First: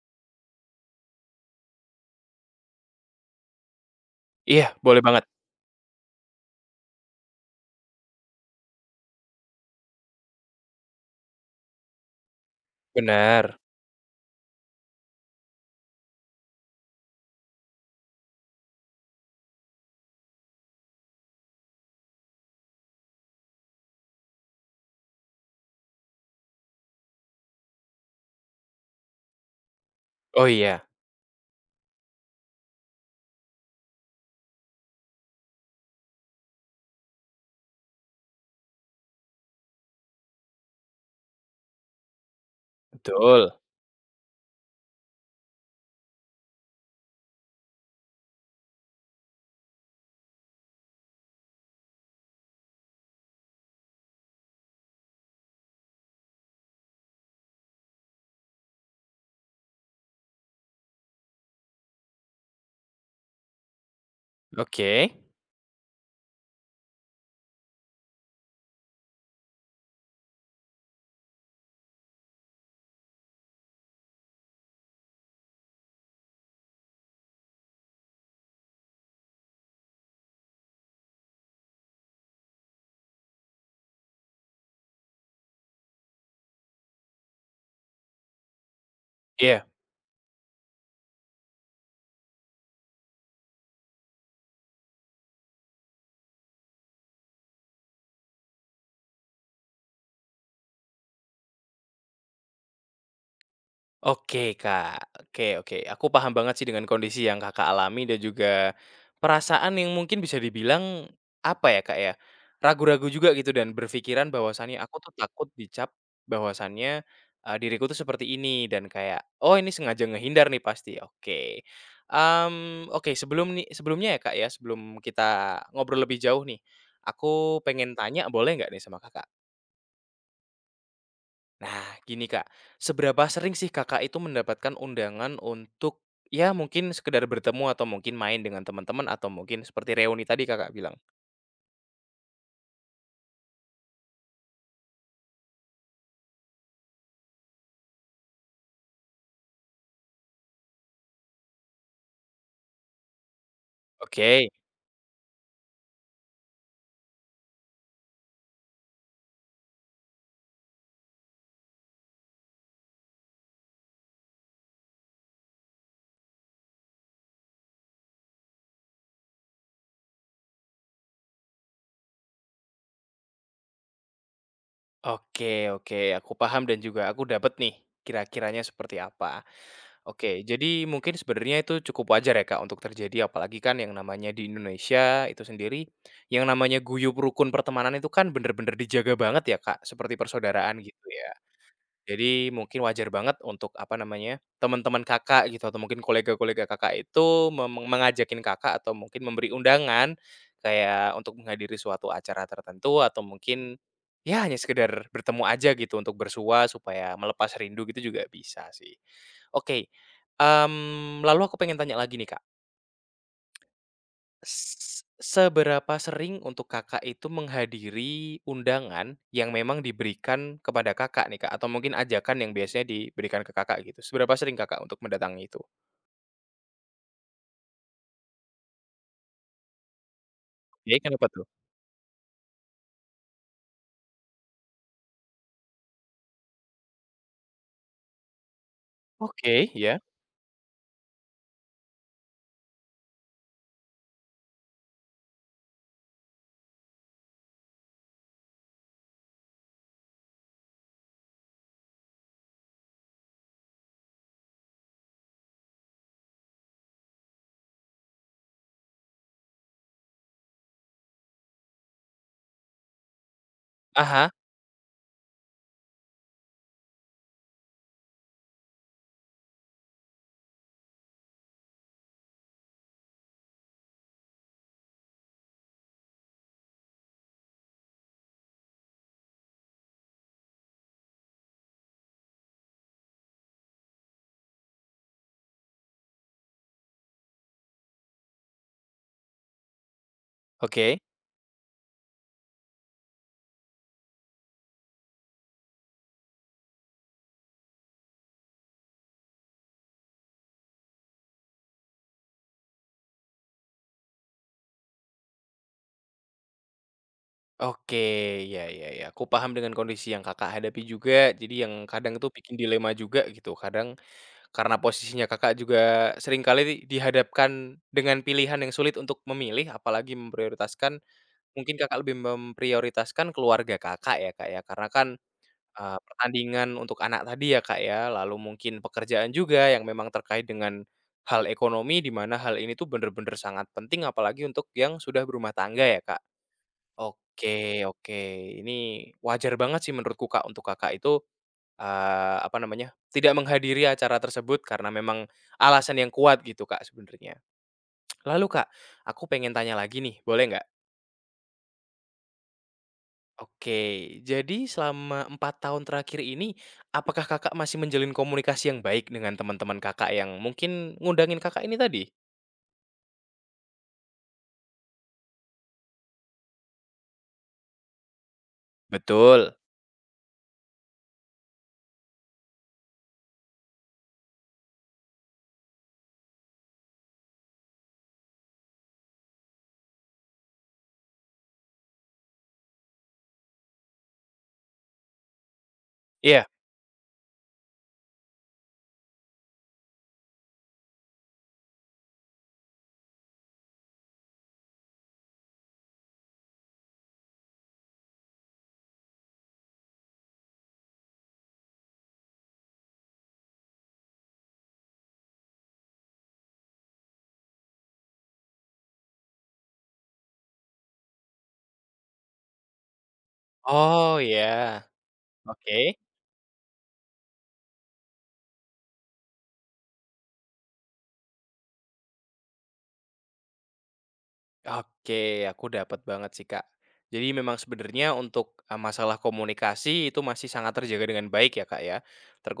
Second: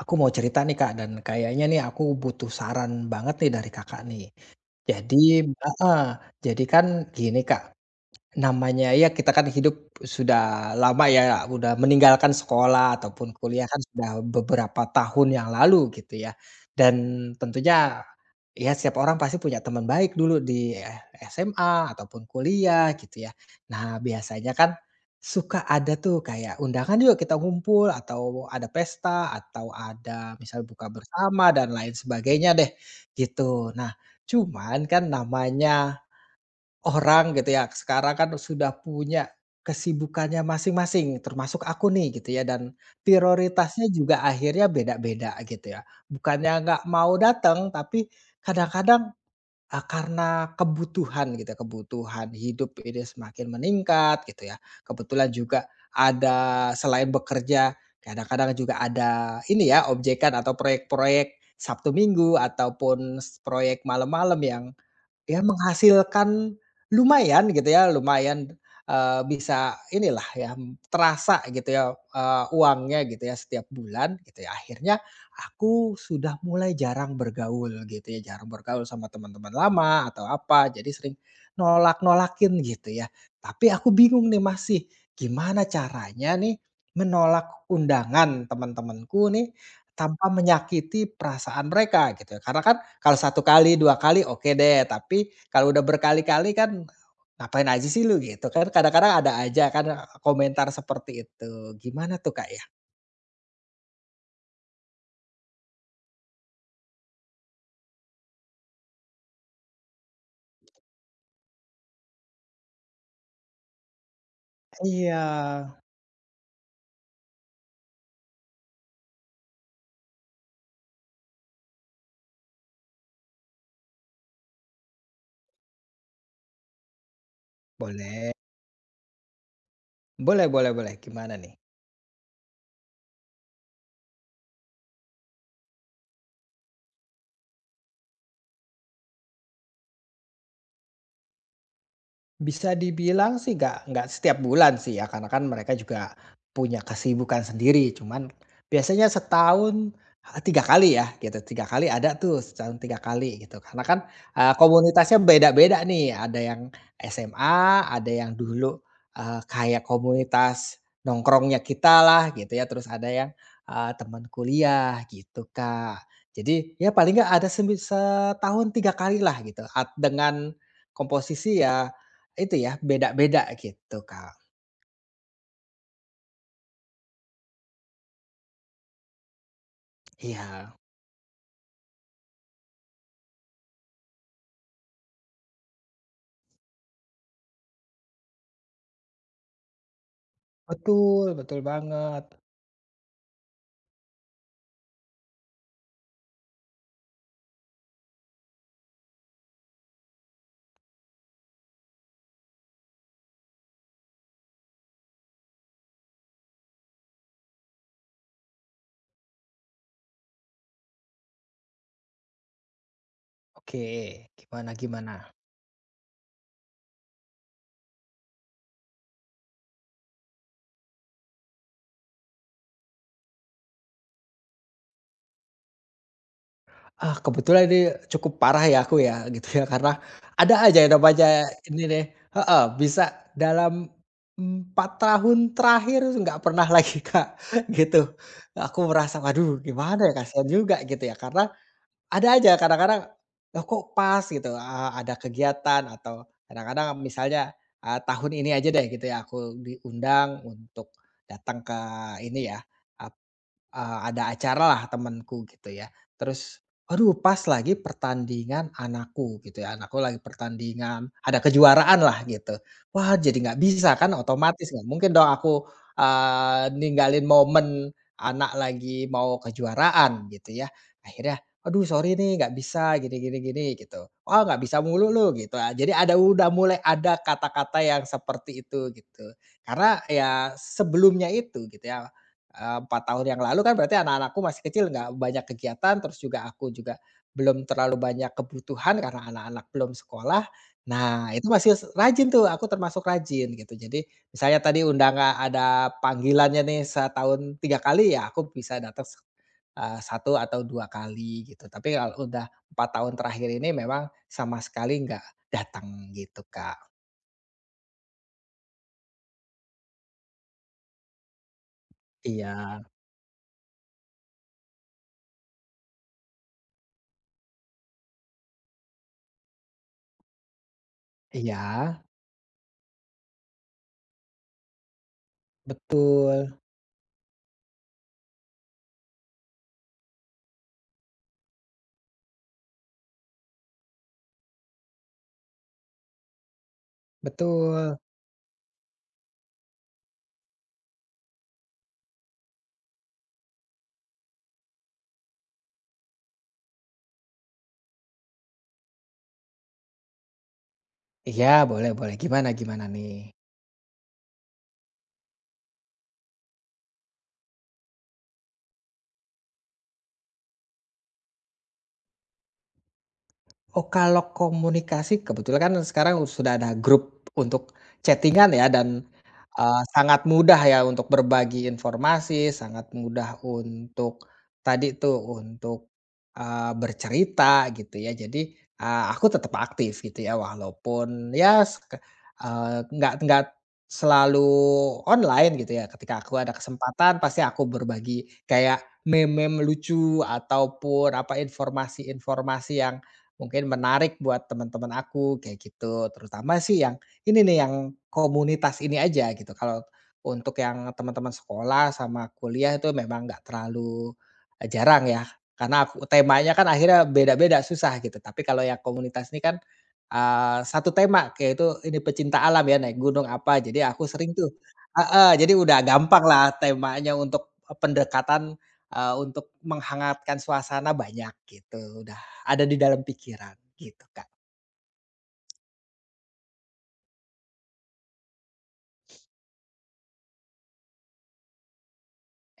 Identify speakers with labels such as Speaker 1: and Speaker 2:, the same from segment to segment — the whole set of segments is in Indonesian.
Speaker 1: Aku mau cerita nih Kak, dan kayaknya nih aku butuh saran banget nih dari Kakak nih.
Speaker 2: Iya, boleh
Speaker 1: Jadi
Speaker 2: banget,
Speaker 1: heeh, jadi kan, gini Kak, namanya ya kita kan hidup sudah lama ya, udah meninggalkan sekolah ataupun
Speaker 2: benar.
Speaker 1: kuliah kan sudah beberapa tahun yang lalu gitu ya. Dan tentunya ya setiap orang pasti punya teman baik dulu di SMA ataupun kuliah gitu ya. Nah, biasanya kan suka ada tuh kayak undangan yuk kita ngumpul atau ada pesta atau ada
Speaker 2: Oh
Speaker 1: misal
Speaker 2: iya,
Speaker 1: buka bersama dan lain sebagainya deh gitu. Nah, cuman kan namanya orang gitu ya, sekarang kan sudah punya kesibukannya masing-masing, termasuk aku nih gitu ya, dan
Speaker 2: betul,
Speaker 1: prioritasnya juga akhirnya beda-beda gitu ya. Bukannya nggak mau datang, tapi kadang-kadang, karena kebutuhan gitu ya, kebutuhan hidup ini semakin meningkat gitu ya. Kebetulan juga ada selain bekerja, kadang-kadang juga ada ini ya, objekan atau proyek-proyek Sabtu Minggu ataupun proyek malam-malam yang
Speaker 2: oke,
Speaker 1: ya menghasilkan lumayan gitu ya, lumayan, bisa inilah ya, terasa gitu ya, uangnya gitu ya setiap bulan gitu ya. Akhirnya aku sudah mulai jarang bergaul gitu ya, jarang bergaul sama teman-teman lama atau apa, jadi sering nolak-nolakin gitu ya. Tapi aku bingung nih masih, gimana caranya nih menolak undangan teman-temanku nih
Speaker 2: iya.
Speaker 1: tanpa menyakiti perasaan mereka gitu ya, karena kan kalau satu kali, 2 kali oke deh, tapi kalau udah berkali-kali kan, "Ngapain aja sih lu?" Gitu kan, kadang-kadang ada aja kan, komentar seperti itu. Gimana tuh, Kak, ya?
Speaker 2: Oke Kak, oke oke. Aku paham banget sih dengan kondisi yang Kakak alami dan juga perasaan yang mungkin bisa dibilang, apa ya Kak ya, ragu-ragu juga gitu dan berpikiran bahwasannya aku tuh
Speaker 1: Iya,
Speaker 2: takut dicap bahwasannya, diriku tuh seperti ini dan kayak, "Oh ini sengaja ngehindar nih pasti," oke. Oke sebelumnya ya Kak ya, sebelum kita ngobrol lebih jauh nih, aku pengen tanya
Speaker 1: boleh.
Speaker 2: boleh nggak nih sama Kakak?
Speaker 1: Boleh, boleh, boleh, gimana nih?
Speaker 2: Nah, gini Kak, seberapa sering sih Kakak itu mendapatkan undangan untuk, ya mungkin sekedar bertemu atau mungkin main dengan teman-teman atau mungkin seperti reuni tadi Kakak bilang?
Speaker 1: Bisa dibilang sih nggak setiap bulan sih ya, karena kan mereka juga punya kesibukan sendiri. Cuman biasanya setahun, 3 kali ya gitu, 3 kali ada tuh setahun 3 kali gitu. Karena kan,
Speaker 2: Oke,
Speaker 1: komunitasnya beda-beda nih, ada yang SMA, ada yang dulu, kayak komunitas nongkrongnya kita lah gitu ya, terus ada yang, teman kuliah gitu, Kak. Jadi ya paling nggak ada semi setahun 3 kali lah gitu, dengan komposisi ya itu ya, beda-beda gitu, Kak.
Speaker 2: oke oke, aku paham dan juga aku dapat nih kira-kiranya seperti apa. Oke, jadi
Speaker 1: Iya.
Speaker 2: mungkin sebenarnya itu cukup wajar ya Kak untuk terjadi apalagi kan yang namanya di Indonesia itu sendiri, yang namanya guyup rukun pertemanan itu kan bener-bener dijaga banget ya Kak, seperti persaudaraan gitu
Speaker 1: Betul,
Speaker 2: ya.
Speaker 1: betul banget.
Speaker 2: Jadi mungkin wajar banget untuk, apa namanya, teman-teman Kakak gitu atau mungkin kolega-kolega Kakak itu mengajakin Kakak atau mungkin memberi undangan kayak untuk menghadiri suatu acara tertentu atau mungkin, ya hanya sekedar bertemu aja gitu untuk bersua supaya melepas rindu gitu juga bisa sih. Oke, lalu aku pengen tanya lagi nih, Kak.
Speaker 1: Oke, gimana gimana?
Speaker 2: Seberapa sering untuk Kakak itu menghadiri undangan yang memang diberikan kepada Kakak nih, Kak? Atau mungkin ajakan yang biasanya diberikan ke Kakak gitu, seberapa sering Kakak untuk mendatangi itu?
Speaker 1: Ah, kebetulan ini cukup parah ya aku ya, gitu ya, karena ada aja yang
Speaker 2: Oke,
Speaker 1: namanya
Speaker 2: kenapa tuh?
Speaker 1: ini deh heeh, bisa dalam 4 tahun terakhir nggak pernah lagi, Kak, gitu. Aku merasa, "Waduh
Speaker 2: Oke,
Speaker 1: gimana
Speaker 2: ya.
Speaker 1: ya, kasihan juga," gitu ya, karena ada aja kadang-kadang, "Loh kok pas?" Gitu, ada kegiatan atau kadang-kadang misalnya, tahun ini aja deh gitu ya aku diundang untuk datang ke ini ya, eee Eee, ada acara lah temanku gitu ya, terus, aduh pas lagi pertandingan anakku gitu ya, anakku lagi pertandingan, ada kejuaraan lah gitu. Wah jadi nggak bisa kan
Speaker 2: Aha.
Speaker 1: otomatis nggak mungkin dong aku, ninggalin momen anak lagi mau kejuaraan gitu ya. Akhirnya, "Aduh sorry nih nggak bisa gini gini gini," gitu. "Oh nggak bisa mulu lu," gitu. Ah, jadi ada udah mulai ada kata-kata yang seperti itu gitu. Karena ya sebelumnya itu gitu ya 4 tahun yang lalu kan berarti anak-anakku masih kecil nggak banyak kegiatan, terus juga aku juga belum terlalu banyak kebutuhan karena anak-anak belum sekolah.
Speaker 2: Oke.
Speaker 1: Nah, itu masih rajin tuh, aku termasuk rajin gitu. Jadi misalnya tadi undangan ada panggilannya nih setahun 3 kali, ya aku bisa datang 1 atau 2 kali gitu. Tapi kalau udah 4 tahun terakhir ini memang sama sekali nggak datang gitu, Kak.
Speaker 2: Oke, ya ya ya, aku paham dengan kondisi yang Kakak hadapi juga, jadi yang kadang itu bikin
Speaker 1: Iya.
Speaker 2: dilema juga gitu. Kadang karena posisinya Kakak juga seringkali dihadapkan dengan pilihan yang sulit untuk memilih, apalagi memprioritaskan. Mungkin
Speaker 1: Iya,
Speaker 2: Kakak lebih memprioritaskan keluarga Kakak ya, Kak, ya? Karena kan,
Speaker 1: betul,
Speaker 2: pertandingan untuk anak tadi ya, Kak, ya, lalu mungkin pekerjaan juga yang memang terkait dengan hal ekonomi, di mana hal ini tuh bener-bener sangat penting apalagi untuk yang sudah berumah tangga ya, Kak. Oke
Speaker 1: betul.
Speaker 2: oke, ini wajar banget sih menurutku, Kak, untuk Kakak itu, apa namanya, tidak menghadiri acara tersebut karena memang alasan yang kuat gitu, Kak, sebenarnya. Lalu, Kak, aku pengen tanya lagi nih, boleh nggak?
Speaker 1: Iya boleh, boleh, gimana gimana nih?
Speaker 2: Oke, jadi selama 4 tahun terakhir ini, apakah Kakak masih menjalin komunikasi yang baik dengan teman-teman Kakak yang mungkin ngundangin Kakak ini tadi?
Speaker 1: Oh, kalau komunikasi kebetulan kan sekarang sudah ada grup untuk chatting-an ya dan,
Speaker 2: Betul.
Speaker 1: sangat mudah ya untuk berbagi informasi, sangat mudah untuk tadi tuh untuk, bercerita gitu ya. Jadi, aku tetap aktif gitu ya walaupun ya seke eee, nggak selalu online gitu ya. Ketika aku
Speaker 2: Iya?
Speaker 1: ada kesempatan pasti aku berbagi kayak meme-meme lucu ataupun apa informasi-informasi yang mungkin menarik buat teman-teman aku kayak gitu, terutama sih yang ini nih, yang komunitas ini aja gitu. Kalau untuk yang teman-teman sekolah sama kuliah itu memang nggak terlalu, jarang ya, karena aku temanya kan akhirnya beda-beda, susah gitu. Tapi kalau yang komunitas ini kan, satu tema kayak itu ini pecinta alam ya, naik gunung apa, jadi aku
Speaker 2: Oh
Speaker 1: sering tuh
Speaker 2: ya,
Speaker 1: heeh, jadi udah
Speaker 2: oke.
Speaker 1: gampang lah temanya untuk, pendekatan, untuk menghangatkan suasana banyak gitu. Udah ada di dalam pikiran gitu, Kak.
Speaker 2: Oke, aku dapat banget sih, Kak. Jadi memang sebenarnya untuk, masalah komunikasi itu masih sangat terjaga dengan baik ya, Kak, ya.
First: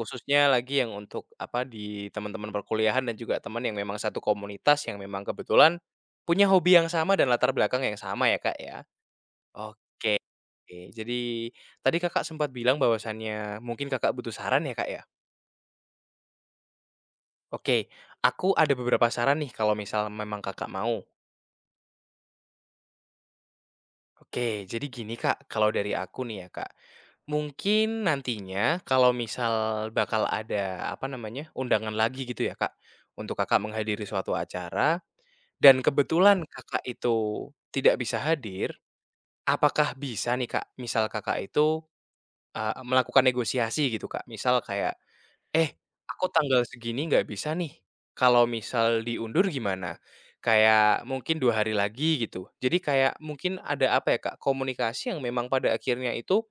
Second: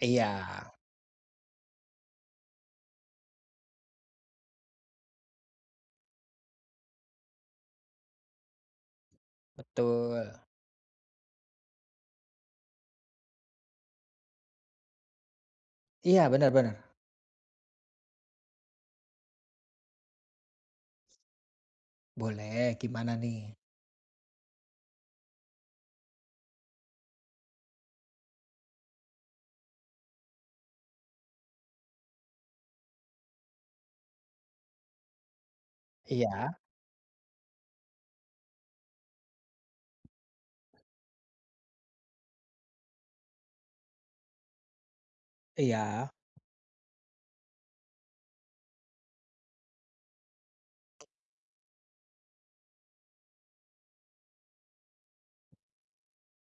Speaker 1: Iya,
Speaker 2: lagi yang untuk, apa, di teman-teman perkuliahan dan juga teman yang memang satu komunitas yang memang kebetulan punya hobi yang sama dan latar belakang yang sama ya, Kak, ya.
Speaker 1: betul.
Speaker 2: Oke, jadi tadi Kakak sempat bilang bahwasannya mungkin Kakak butuh saran ya, Kak, ya?
Speaker 1: Iya, benar-benar.
Speaker 2: Oke, aku ada beberapa saran nih kalau misal memang Kakak mau.
Speaker 1: Boleh, gimana nih?
Speaker 2: Oke, jadi gini, Kak, kalau dari aku nih ya, Kak. Mungkin nantinya kalau misal bakal ada apa namanya? Undangan lagi gitu ya, Kak, untuk Kakak menghadiri suatu acara dan kebetulan
Speaker 1: Iya,
Speaker 2: Kakak itu tidak bisa hadir, apakah bisa nih, Kak, misal Kakak itu, melakukan negosiasi gitu, Kak? Misal kayak "Eh,
Speaker 1: iya.
Speaker 2: aku tanggal segini nggak bisa nih, kalau misal diundur gimana?" Kayak mungkin 2 hari lagi gitu. Jadi kayak mungkin ada apa ya, Kak, komunikasi yang memang pada akhirnya itu,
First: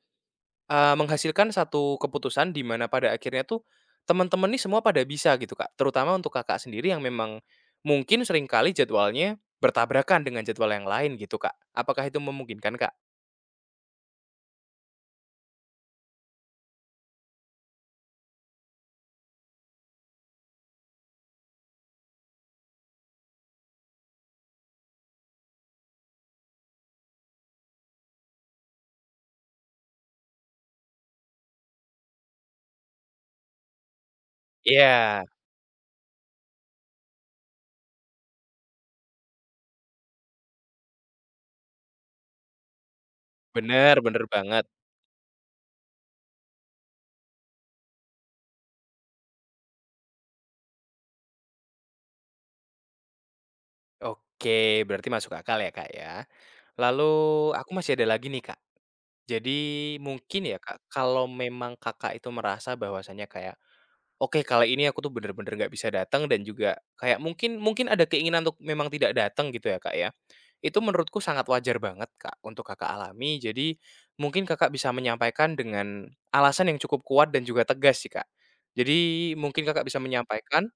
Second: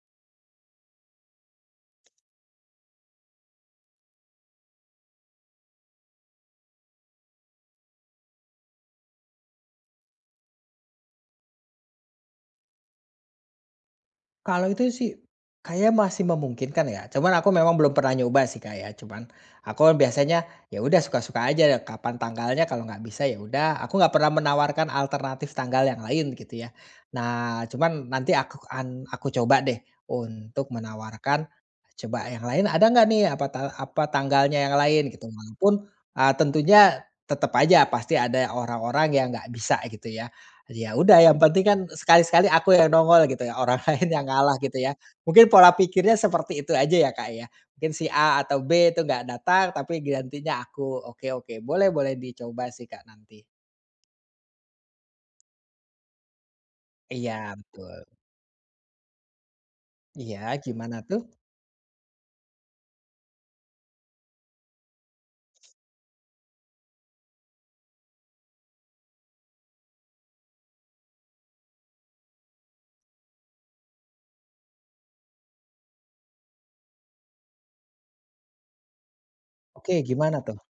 Speaker 2: menghasilkan satu keputusan di mana pada akhirnya tuh teman-teman nih semua pada bisa gitu, Kak. Terutama untuk Kakak sendiri yang memang mungkin seringkali jadwalnya bertabrakan dengan jadwal yang lain gitu, Kak. Apakah itu memungkinkan, Kak?
Speaker 1: Kalau itu sih kayak masih memungkinkan ya, cuman aku memang belum pernah nyoba sih Kak ya, cuman aku biasanya ya udah suka-suka aja kapan tanggalnya kalau nggak bisa ya udah, aku nggak pernah menawarkan alternatif tanggal yang lain gitu ya. Nah, cuman nanti aku coba deh untuk menawarkan coba yang lain ada nggak nih apa tanggalnya yang lain
Speaker 2: Iya,
Speaker 1: gitu walaupun ah, tentunya tetap aja pasti ada orang-orang yang nggak bisa gitu ya. Ya udah yang penting kan sekali-sekali aku yang nongol gitu ya, orang
Speaker 2: bener
Speaker 1: lain
Speaker 2: bener
Speaker 1: yang ngalah
Speaker 2: banget.
Speaker 1: gitu ya. Mungkin pola pikirnya seperti itu aja ya, Kak, ya. Mungkin si A atau B itu nggak datang tapi gantinya aku. Oke, oke, boleh, boleh, dicoba sih, Kak, nanti.
Speaker 2: Oke, berarti masuk akal ya, Kak, ya. Lalu
Speaker 1: Iya
Speaker 2: aku masih
Speaker 1: betul.
Speaker 2: ada lagi nih, Kak. Jadi mungkin
Speaker 1: Iya,
Speaker 2: ya, Kak,
Speaker 1: gimana tuh?
Speaker 2: kalau memang Kakak itu merasa bahwasanya kayak, "Oke, kali ini aku tuh bener-bener nggak bisa datang," dan juga kayak mungkin mungkin ada keinginan untuk memang tidak datang gitu ya, Kak, ya. Itu menurutku sangat wajar banget, Kak, untuk Kakak alami. Jadi mungkin Kakak bisa menyampaikan dengan alasan yang cukup kuat dan juga tegas sih, Kak. Jadi mungkin Kakak
Speaker 1: Oke,
Speaker 2: bisa
Speaker 1: gimana tuh?
Speaker 2: menyampaikan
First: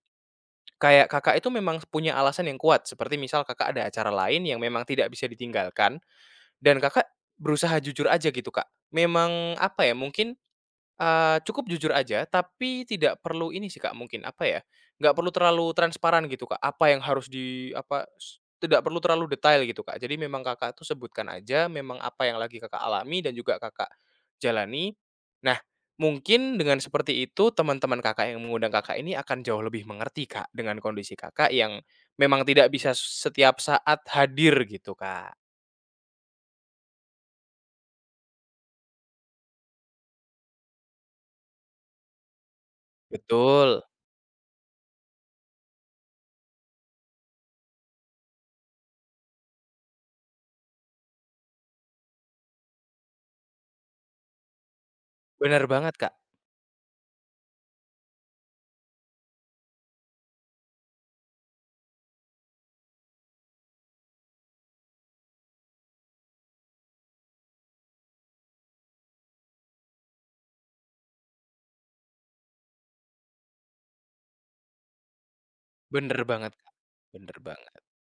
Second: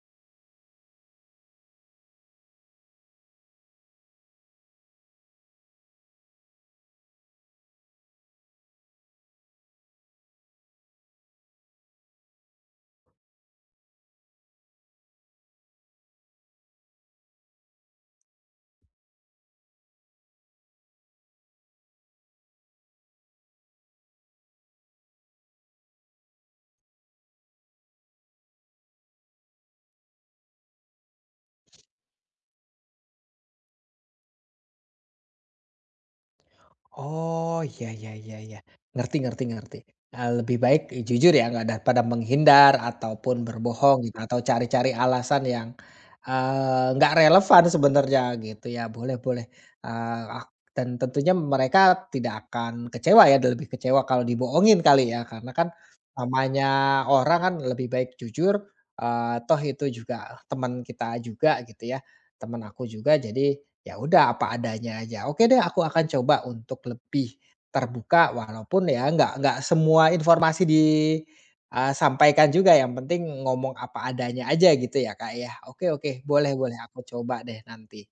Speaker 2: kayak Kakak itu memang punya alasan yang kuat, seperti misal Kakak ada acara lain yang memang tidak bisa ditinggalkan dan Kakak berusaha jujur aja gitu, Kak? Memang apa ya, mungkin, cukup jujur aja tapi tidak perlu ini sih, Kak, mungkin apa ya, nggak perlu terlalu transparan gitu, Kak, apa yang harus di apa, tidak perlu terlalu detail gitu, Kak. Jadi memang Kakak tuh sebutkan aja memang apa yang lagi Kakak alami dan juga Kakak jalani. Nah, mungkin dengan seperti itu teman-teman Kakak yang mengundang Kakak ini akan jauh lebih mengerti, Kak, dengan kondisi Kakak yang memang tidak bisa setiap saat hadir gitu, Kak.
Speaker 1: Oh, ya, ya, ya, ya, Ngerti ngerti ngerti lebih baik jujur ya, nggak daripada menghindar ataupun
Speaker 2: Betul.
Speaker 1: berbohong gitu, atau cari-cari alasan yang, nggak relevan sebenarnya gitu ya. Boleh, boleh, eee, ak dan tentunya mereka tidak akan kecewa ya, dan lebih kecewa kalau dibohongin kali ya, karena
Speaker 2: Bener
Speaker 1: kan
Speaker 2: banget, Kak,
Speaker 1: namanya orang kan lebih baik jujur, toh itu juga teman kita juga gitu ya, teman aku juga jadi ya udah apa adanya aja. Oke deh aku akan coba untuk lebih terbuka walaupun ya nggak semua informasi disampaikan juga yang penting ngomong apa adanya aja gitu ya, Kak, ya. Oke, oke,
Speaker 2: bener
Speaker 1: boleh
Speaker 2: banget,
Speaker 1: boleh
Speaker 2: Kak,
Speaker 1: aku
Speaker 2: bener
Speaker 1: coba deh
Speaker 2: banget.
Speaker 1: nanti.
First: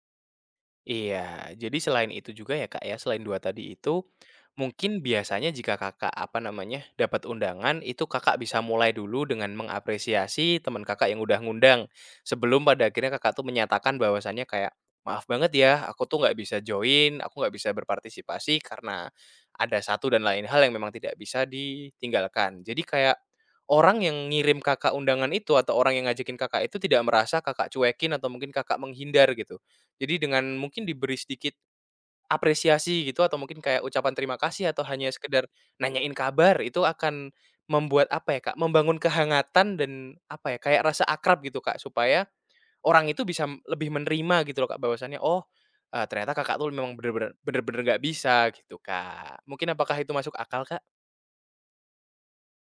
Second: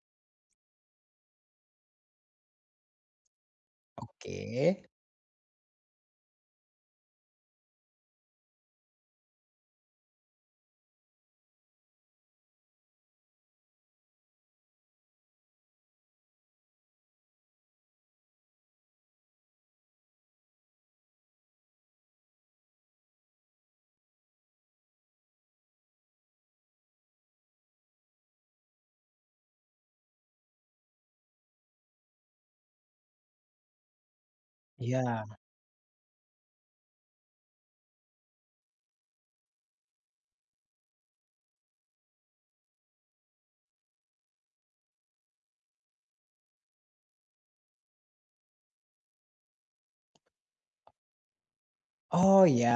Speaker 2: Iya, jadi selain itu juga ya, Kak, ya, selain 2 tadi itu,
Speaker 1: Oke.
Speaker 2: mungkin biasanya jika Kakak, apa namanya, dapat undangan itu Kakak bisa mulai dulu dengan mengapresiasi teman Kakak yang udah ngundang, sebelum pada akhirnya Kakak tuh menyatakan bahwasannya kayak, "Maaf banget ya, aku tuh nggak bisa join, aku nggak bisa berpartisipasi karena ada satu dan lain hal yang memang tidak bisa ditinggalkan." Jadi kayak orang yang ngirim Kakak undangan itu atau orang yang ngajakin Kakak itu tidak merasa Kakak cuekin atau mungkin Kakak menghindar gitu. Jadi dengan mungkin diberi sedikit apresiasi gitu atau mungkin kayak ucapan terima kasih atau hanya
Speaker 1: Iya.
Speaker 2: sekedar nanyain kabar itu akan membuat apa ya Kak, membangun kehangatan dan apa ya, kayak rasa akrab gitu Kak, supaya orang itu bisa lebih menerima gitu loh Kak bahwasannya, "Oh, ternyata Kakak tuh memang bener-bener nggak bisa," gitu Kak. Mungkin apakah itu masuk akal Kak?
Speaker 1: Oh ya,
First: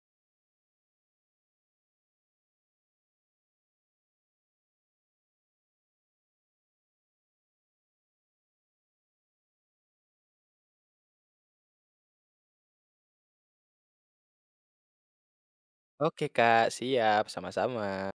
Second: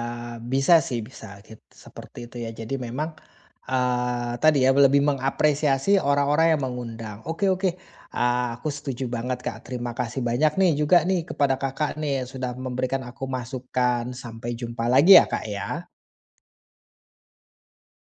Speaker 1: bisa sih bisa seperti itu ya. Jadi memang, tadi ya lebih mengapresiasi orang-orang yang mengundang. Oke, oke, aku setuju banget Kak, terima kasih banyak nih juga nih kepada Kakak nih, yang sudah memberikan aku masukan. Sampai jumpa lagi ya Kak ya.
Speaker 2: Oke Kak, siap, sama-sama.